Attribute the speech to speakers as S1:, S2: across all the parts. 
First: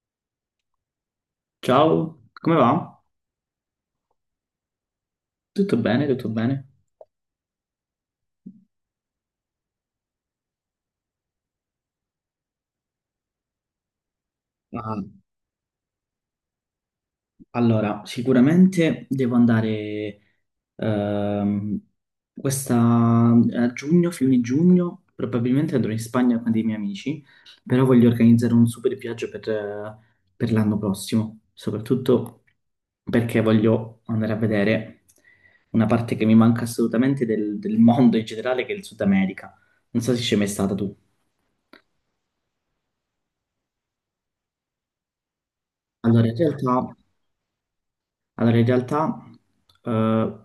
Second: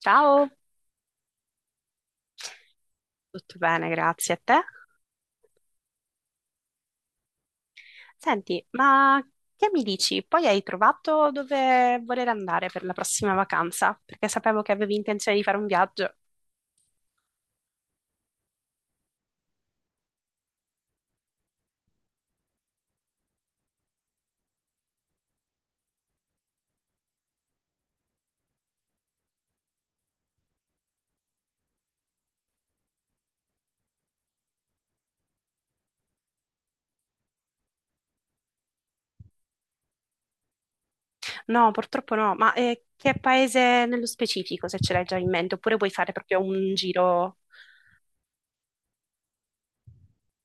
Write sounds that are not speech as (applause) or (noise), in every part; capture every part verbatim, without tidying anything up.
S1: Ciao,
S2: Ciao, come va?
S1: tutto bene, grazie a te.
S2: Tutto bene, tutto bene.
S1: Senti, ma che mi dici? Poi hai trovato dove voler andare per la prossima vacanza? Perché sapevo che avevi
S2: Ah,
S1: intenzione di fare un viaggio.
S2: allora, sicuramente devo andare ehm, questa, a giugno, fine giugno, probabilmente andrò in Spagna con dei miei amici, però voglio organizzare un super viaggio per, eh, per l'anno prossimo, soprattutto perché voglio andare a vedere una parte che mi manca assolutamente del, del mondo in generale, che è il Sud America. Non so se ci sei mai stata tu.
S1: No, purtroppo no, ma eh, che paese nello specifico, se ce l'hai già in mente? Oppure vuoi fare
S2: Allora, in
S1: proprio un
S2: realtà...
S1: giro?
S2: Allora, in realtà, eh,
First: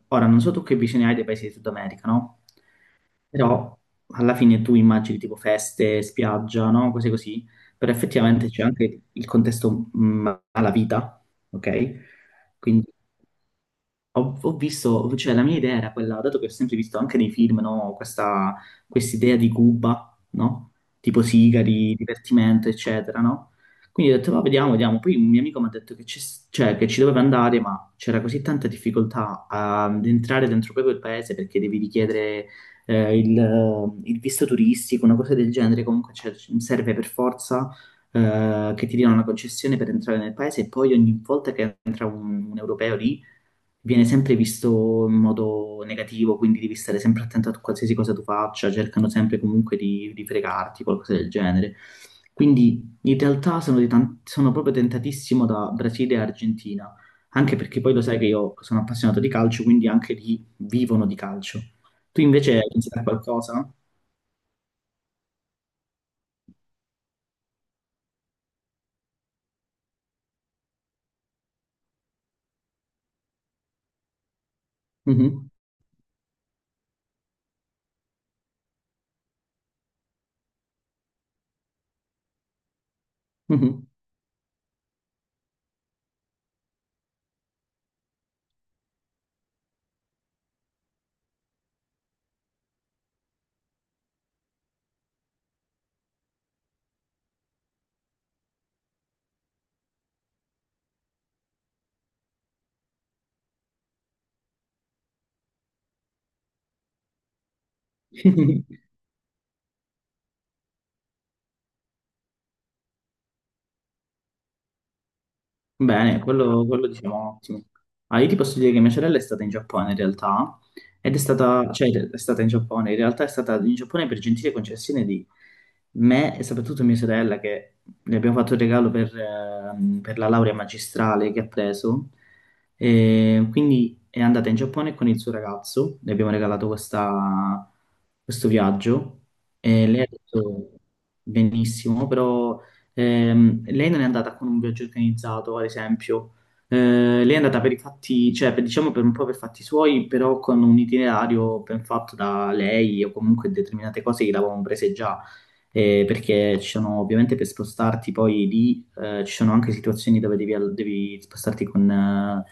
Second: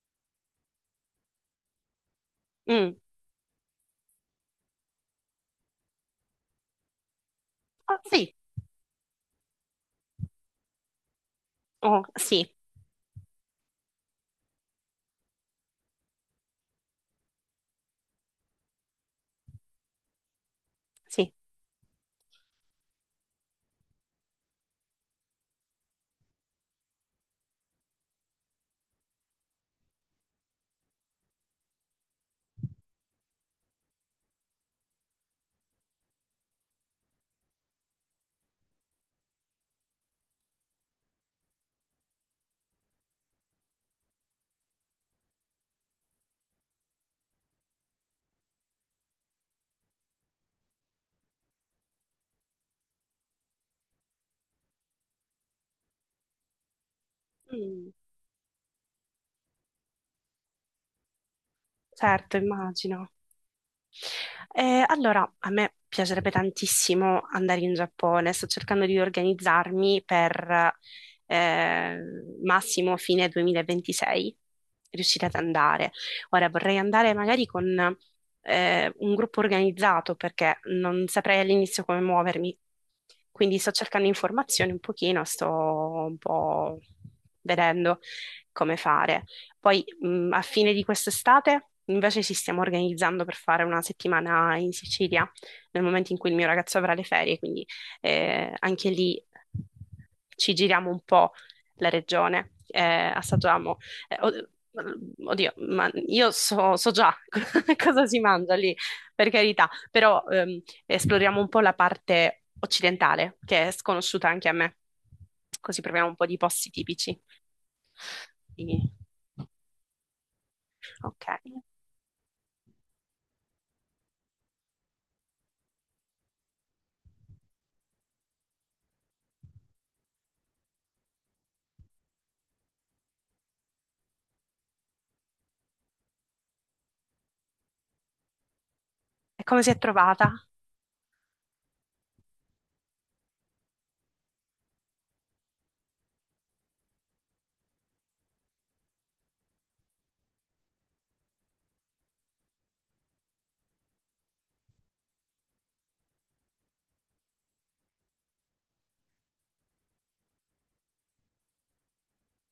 S2: ora non so tu che visione hai dei paesi di Sud America, no?
S1: Mm.
S2: Però alla fine tu immagini tipo feste, spiaggia, no? Cose così, però
S1: Oh, sì,
S2: effettivamente c'è anche il contesto mh, alla vita, ok?
S1: oh, sì,
S2: Quindi ho, ho visto, cioè la mia idea era quella, dato che ho sempre visto anche nei film, no, questa idea di Cuba, no? Tipo
S1: sì.
S2: sigari, divertimento, eccetera, no? Quindi ho detto, va, vediamo, vediamo. Poi un mio amico mi ha detto che, c'è- cioè, che ci doveva andare, ma c'era così tanta difficoltà ad entrare dentro proprio il paese perché devi richiedere eh, il, eh, il visto turistico, una cosa del genere. Comunque cioè, serve per forza eh, che ti diano una concessione per entrare nel paese e poi ogni volta che entra un un europeo lì viene sempre visto in modo negativo, quindi devi stare sempre attento a qualsiasi cosa tu faccia, cercano sempre comunque di, di fregarti, qualcosa del genere. Quindi in realtà sono, di tan- sono proprio tentatissimo da Brasile e Argentina, anche perché
S1: Mm,
S2: poi lo sai che io sono appassionato di calcio, quindi anche lì vivono di calcio. Tu
S1: certo,
S2: invece hai pensato a
S1: immagino.
S2: qualcosa?
S1: Eh, allora, a me piacerebbe tantissimo andare in Giappone, sto cercando di organizzarmi per eh, massimo fine duemilaventisei, riuscire ad
S2: Mhm,
S1: andare. Ora vorrei andare magari con eh, un gruppo organizzato perché non saprei all'inizio come muovermi, quindi sto
S2: mhm.
S1: cercando informazioni un pochino, sto un po' vedendo come fare. Poi mh, a fine di quest'estate invece ci stiamo organizzando per fare una settimana in Sicilia, nel momento in cui il mio ragazzo avrà le ferie, quindi eh, anche lì ci giriamo un po' la regione, eh, assaggiamo. eh, od- mm, Oddio, ma io so, so già (laughs) cosa si mangia lì,
S2: (laughs)
S1: per carità, però ehm, esploriamo un po' la parte occidentale, che è sconosciuta anche a me, così proviamo un
S2: Bene,
S1: po' di
S2: quello,
S1: posti
S2: quello
S1: tipici.
S2: diciamo ottimo. Ah, io ti posso dire che mia
S1: Quindi,
S2: sorella è stata in Giappone in realtà, ed è
S1: ok.
S2: stata, cioè è stata in Giappone, in realtà è stata in Giappone per gentile concessione di me e soprattutto mia sorella che le abbiamo fatto il regalo per, ehm, per la laurea magistrale che ha preso, e quindi è andata in Giappone con il suo ragazzo, le abbiamo regalato questa- questo viaggio
S1: E come si è
S2: e lei ha
S1: trovata?
S2: detto benissimo, però Ehm, lei non è andata con un viaggio organizzato, ad esempio. Eh, lei è andata per i fatti, cioè per- diciamo per un po' per fatti suoi, però con un itinerario ben fatto da lei o comunque determinate cose che l'avevamo prese già. Eh, perché ci sono ovviamente per spostarti poi lì, eh, ci sono anche situazioni dove devi, al- devi spostarti con eh,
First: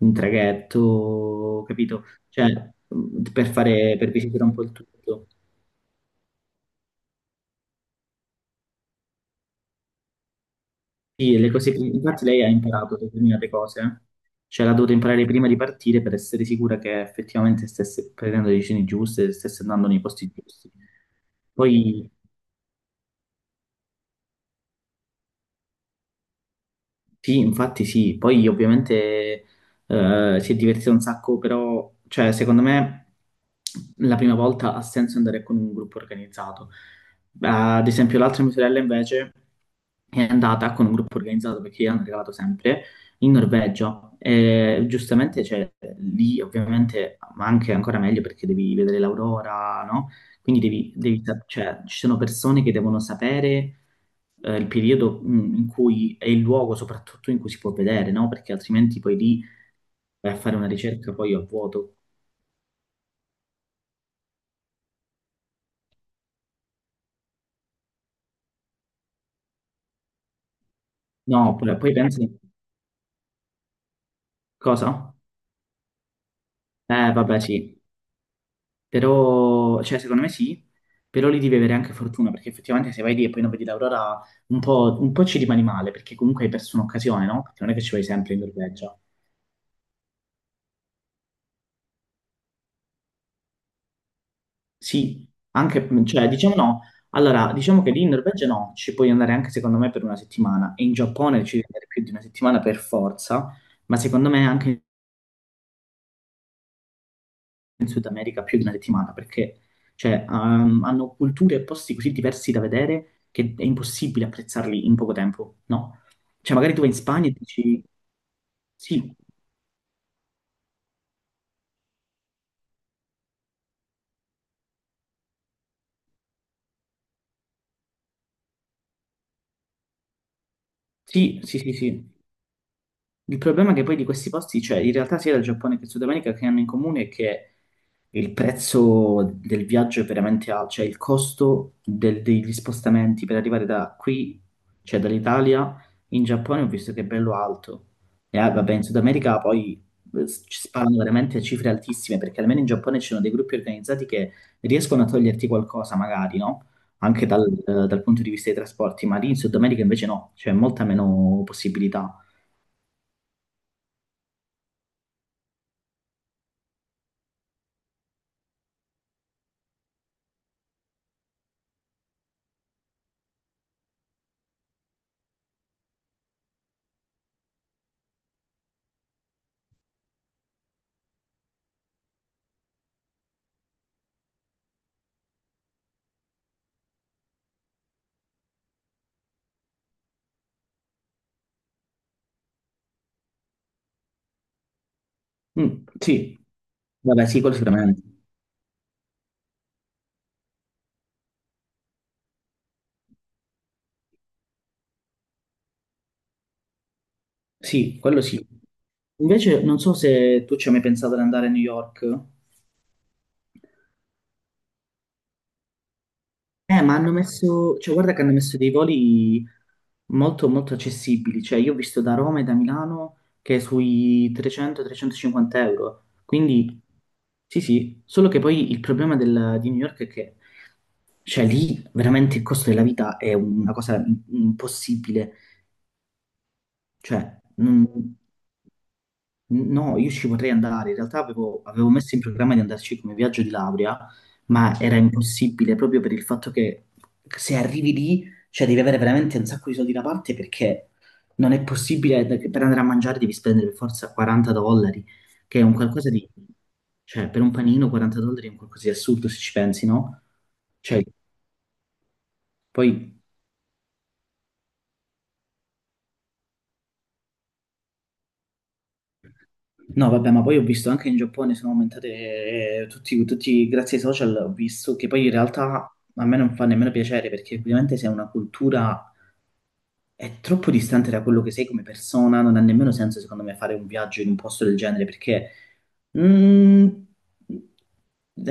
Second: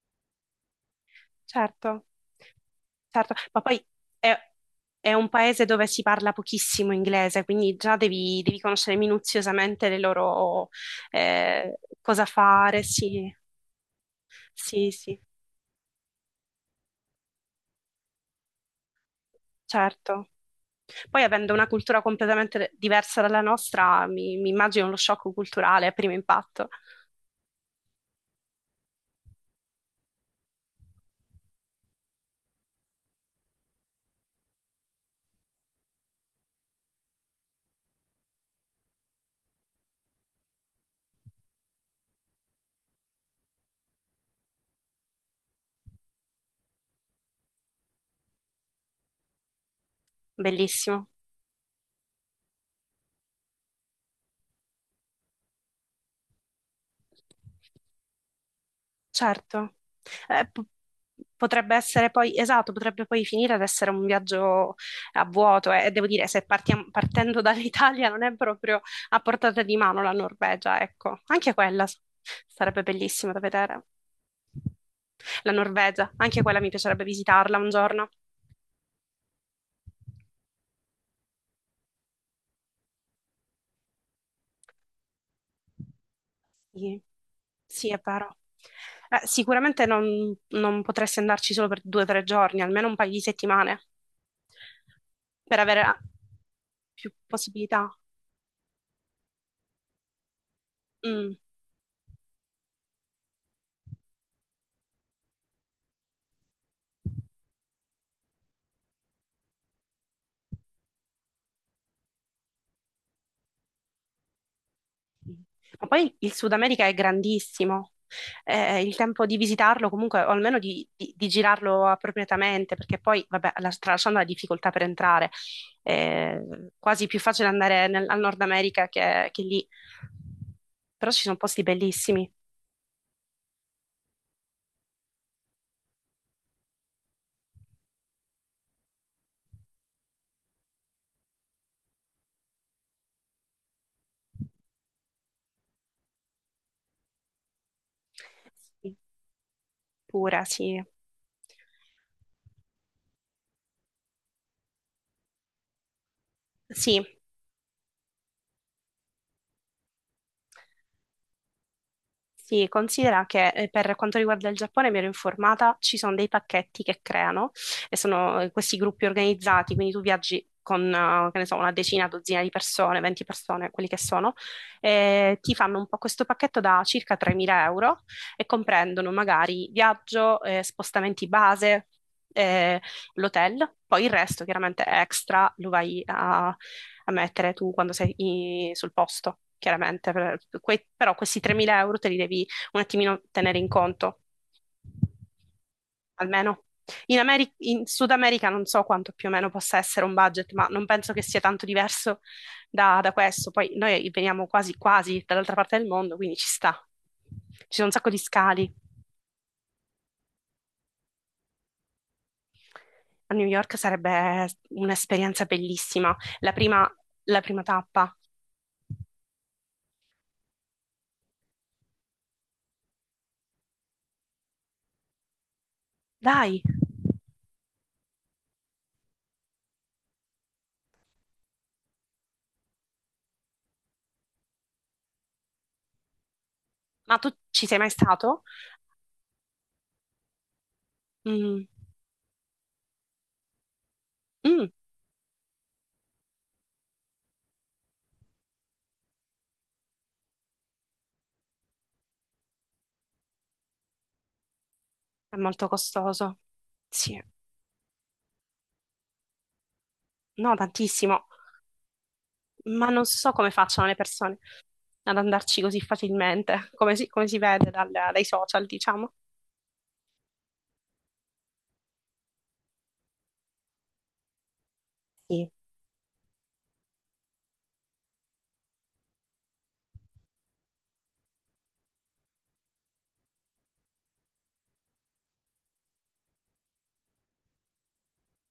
S2: un traghetto,
S1: Certo,
S2: capito? Cioè, mh,
S1: certo,
S2: per
S1: ma poi
S2: fare, per
S1: è,
S2: visitare un po' il
S1: è
S2: tutto.
S1: un paese dove si parla pochissimo inglese, quindi già devi, devi conoscere minuziosamente le loro
S2: Sì, le cose,
S1: eh, cosa
S2: infatti lei ha
S1: fare,
S2: imparato
S1: sì,
S2: determinate cose, eh. Cioè l'ha
S1: sì,
S2: dovuto
S1: sì,
S2: imparare prima di partire per essere sicura che effettivamente stesse prendendo le decisioni giuste, stesse andando nei
S1: certo.
S2: posti giusti.
S1: Poi avendo una cultura
S2: Poi
S1: completamente diversa dalla nostra, mi, mi immagino lo shock culturale a primo impatto.
S2: sì, infatti sì, poi ovviamente eh, si è divertito un sacco, però cioè, secondo me la prima volta ha senso andare con un gruppo organizzato. Ad esempio l'altra mia sorella invece è andata con un gruppo organizzato perché io hanno regalato sempre in Norvegia e giustamente cioè, lì ovviamente, ma anche ancora meglio perché devi vedere l'aurora, no? Quindi devi,
S1: Bellissimo.
S2: devi sap- cioè, ci sono persone che devono sapere eh, il periodo mm, in cui è il luogo soprattutto in cui si può vedere, no? Perché altrimenti poi lì
S1: Certo.
S2: vai a
S1: Eh,
S2: fare
S1: p-
S2: una ricerca poi a
S1: Potrebbe
S2: vuoto.
S1: essere poi, esatto, potrebbe poi finire ad essere un viaggio a vuoto eh, e devo dire, se partiam- partendo (laughs) dall'Italia non è proprio a portata di mano la Norvegia, ecco, anche
S2: No, poi,
S1: quella
S2: poi
S1: s-
S2: pensi
S1: sarebbe bellissima da vedere.
S2: cosa?
S1: La Norvegia, anche quella mi piacerebbe
S2: Eh, vabbè,
S1: visitarla un
S2: sì,
S1: giorno.
S2: però, cioè, secondo me sì, però lì devi avere anche fortuna, perché effettivamente se vai lì e poi non vedi l'aurora, un po', un po' ci rimani male, perché comunque hai perso
S1: Sì,
S2: un'occasione, no? Perché non è che
S1: sì,
S2: ci
S1: è
S2: vai sempre
S1: vero.
S2: in Norvegia.
S1: Eh, sicuramente non, non potresti andarci solo per due o tre giorni, almeno un paio di settimane,
S2: Sì,
S1: per
S2: anche,
S1: avere
S2: mm, cioè, diciamo no.
S1: più
S2: Allora, diciamo che
S1: possibilità.
S2: lì in Norvegia no, ci puoi andare anche secondo me per una settimana e in
S1: Mm.
S2: Giappone ci devi andare più di una settimana per forza, ma secondo me anche in Sud America più di una settimana perché cioè, ehm, hanno culture e posti così diversi da vedere che è impossibile apprezzarli in poco tempo,
S1: Ma
S2: no?
S1: poi il Sud
S2: Cioè, magari tu
S1: America
S2: vai
S1: è
S2: in Spagna e dici
S1: grandissimo. Eh, il
S2: sì,
S1: tempo di visitarlo comunque, o almeno di, di- di girarlo appropriatamente, perché poi, vabbè, la- tralasciando la difficoltà per entrare, è quasi più facile andare nel- al Nord America che, che lì. Però ci sono
S2: sì, sì,
S1: posti
S2: sì, sì.
S1: bellissimi.
S2: Il problema è che poi di questi posti, cioè in realtà sia del Giappone che il Sud America che hanno in comune è che il prezzo del viaggio è veramente alto, cioè il costo del- degli spostamenti per arrivare da qui, cioè dall'Italia in Giappone, ho visto che è bello alto. E ah, vabbè, in
S1: Sì,
S2: Sud America poi eh,
S1: pura,
S2: ci
S1: sì.
S2: sparano veramente cifre altissime, perché almeno in Giappone ci sono dei gruppi organizzati che riescono a toglierti qualcosa, magari, no?
S1: Sì,
S2: Anche dal, dal punto di vista dei trasporti, ma lì in Sud America invece no, c'è molta meno possibilità.
S1: sì, considera che eh, per quanto riguarda il Giappone mi ero informata, ci sono dei pacchetti che creano e sono eh, questi gruppi organizzati, quindi tu viaggi con, eh, che ne so, una decina, dozzina di persone, venti persone, quelli che sono, e ti fanno un po' questo pacchetto da circa tremila euro e comprendono magari viaggio, eh, spostamenti base, eh, l'hotel, poi il resto chiaramente extra lo vai a, a mettere tu quando sei i- sul posto, chiaramente. Per- que- però questi tremila euro te li devi un attimino tenere in conto,
S2: Mm, sì,
S1: almeno. In
S2: vabbè, sì,
S1: Ameri-
S2: quello
S1: in
S2: sicuramente.
S1: Sud America non so quanto più o meno possa essere un budget, ma non penso che sia tanto diverso da, da questo. Poi noi veniamo quasi quasi dall'altra parte del mondo, quindi ci sta. Ci sono un
S2: Sì,
S1: sacco di
S2: quello sì.
S1: scali.
S2: Invece, non so se tu ci hai mai pensato di andare a New York.
S1: A New York sarebbe un'esperienza bellissima. La
S2: Eh,
S1: prima,
S2: ma hanno
S1: la prima
S2: messo, cioè, guarda
S1: tappa.
S2: che hanno messo dei voli molto, molto accessibili. Cioè, io ho visto da Roma e da Milano che è sui trecento-trecentocinquanta euro.
S1: Dai!
S2: Quindi, sì, sì. Solo che poi il problema del- di New York è che, cioè, lì veramente il costo della vita è una cosa im- impossibile.
S1: Ma tu
S2: Cioè,
S1: ci sei mai
S2: non.
S1: stato?
S2: No, io ci potrei andare. In realtà avevo,
S1: Mm,
S2: avevo messo in programma di andarci come viaggio di laurea,
S1: mm,
S2: ma era impossibile proprio per il fatto che se arrivi lì, cioè devi avere veramente un sacco di soldi da parte perché non è possibile, per andare a mangiare devi spendere per forza quaranta dollari,
S1: è
S2: che è
S1: molto
S2: un qualcosa di...
S1: costoso. Sì,
S2: Cioè per un panino quaranta dollari è un qualcosa di assurdo se ci pensi, no?
S1: no,
S2: Cioè,
S1: tantissimo. Ma non
S2: poi
S1: so come facciano le persone ad andarci così facilmente, come si, come si vede dal- dai social, diciamo.
S2: no, vabbè, ma poi ho visto anche in Giappone sono aumentate eh, tutti, tutti- grazie ai social, ho visto che poi in realtà a me non fa nemmeno piacere perché ovviamente se è una cultura è troppo distante da quello che sei come persona, non ha nemmeno senso, secondo me, fare un viaggio in un posto del genere, perché, mm,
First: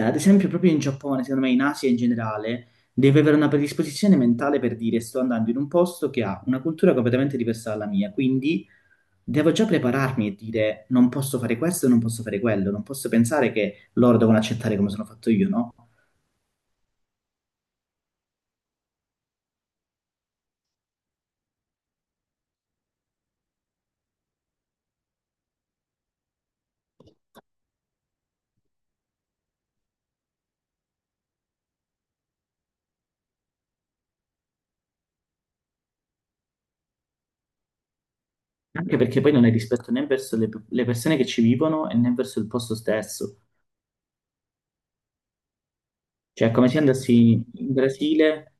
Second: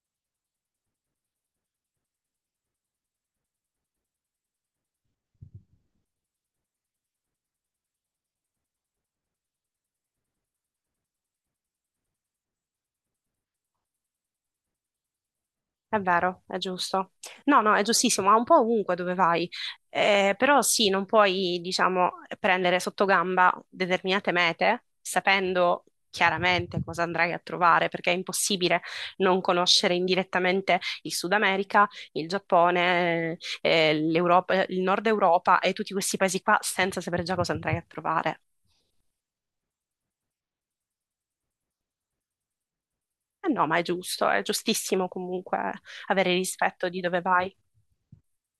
S2: ad esempio, proprio in Giappone, secondo me, in Asia in generale, devi avere una predisposizione mentale per dire sto andando in un posto che ha una cultura completamente diversa dalla mia, quindi devo già prepararmi e dire non posso fare questo, non posso fare quello, non posso pensare che loro devono accettare come sono fatto io, no?
S1: È vero, è giusto. No, no, è giustissimo, ma un po' ovunque dove vai. Eh, però sì, non puoi, diciamo, prendere sotto gamba determinate mete sapendo chiaramente cosa andrai a trovare, perché è impossibile non conoscere indirettamente il Sud America, il Giappone, eh, l'Europa, il Nord Europa e tutti questi paesi qua senza sapere già cosa andrai a trovare.
S2: Anche perché poi non è rispetto né verso le le persone che ci vivono e né verso il posto stesso.
S1: Eh no, ma è giusto, è giustissimo comunque avere
S2: Cioè, è come se
S1: rispetto di dove
S2: andassi
S1: vai.
S2: in Brasile,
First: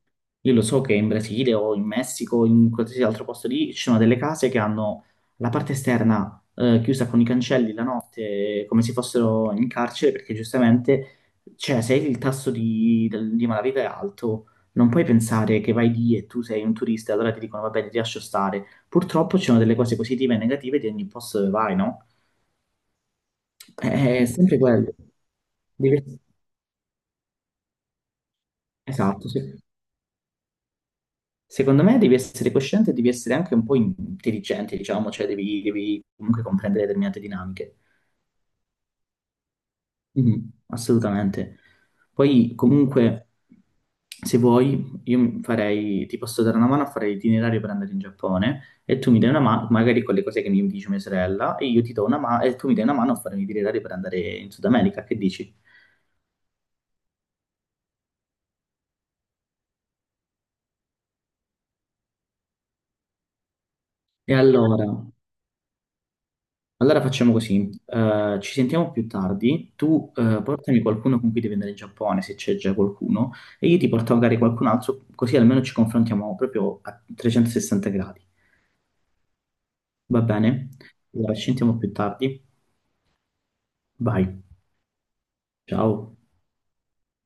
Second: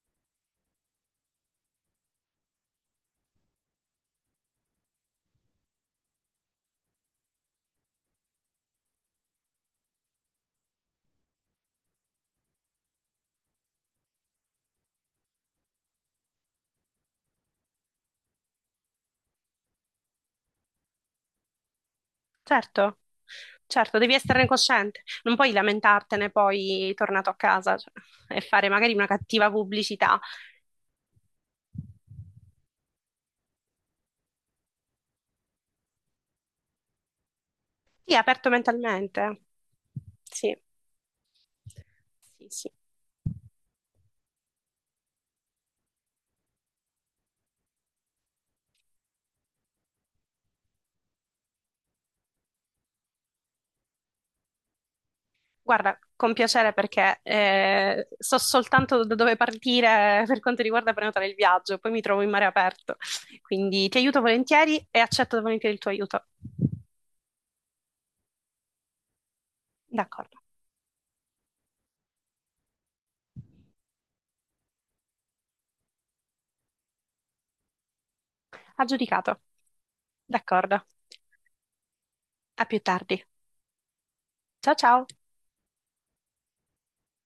S2: io lo so che in Brasile o in Messico o in qualsiasi altro posto lì ci sono delle case che hanno la parte esterna eh, chiusa con i cancelli la notte, eh, come se fossero in carcere, perché giustamente, cioè, se il tasso di, del- di malavita è alto, non puoi pensare che vai lì e tu sei un turista, allora ti dicono, va bene, ti lascio stare. Purtroppo ci sono delle cose positive e negative di ogni posto dove vai, no?
S1: Certo, certo, devi
S2: È
S1: esserne
S2: sempre quello.
S1: cosciente, non puoi
S2: Diver-
S1: lamentartene poi tornato a casa, cioè, e fare magari una
S2: Esatto, sì.
S1: cattiva pubblicità.
S2: Secondo me devi essere cosciente e devi essere anche un po' intelligente, diciamo, cioè devi, devi comunque comprendere determinate dinamiche.
S1: Sì, aperto mentalmente.
S2: Mhm,
S1: Sì,
S2: assolutamente.
S1: sì,
S2: Poi
S1: sì.
S2: comunque, se vuoi, io farei, ti posso dare una mano a fare l'itinerario per andare in Giappone e tu mi dai una mano, magari con le cose che mi dice mia sorella, e io ti do una mano e tu mi dai una mano a fare un itinerario per andare in Sud America, che dici?
S1: Guarda, con piacere perché eh, so soltanto da dove partire per quanto riguarda prenotare il viaggio, poi mi trovo in mare aperto. Quindi ti aiuto
S2: E
S1: volentieri
S2: allora?
S1: e accetto volentieri il tuo aiuto.
S2: Allora facciamo così, eh, ci sentiamo più tardi, tu
S1: D'accordo,
S2: eh, portami qualcuno con cui devi andare in Giappone, se c'è già qualcuno, e io ti porto magari qualcun altro, così almeno ci confrontiamo proprio a trecentosessanta gradi.
S1: aggiudicato.
S2: Va bene?
S1: D'accordo.
S2: Allora ci sentiamo più tardi,
S1: A più tardi.
S2: vai,
S1: Ciao ciao.
S2: ciao.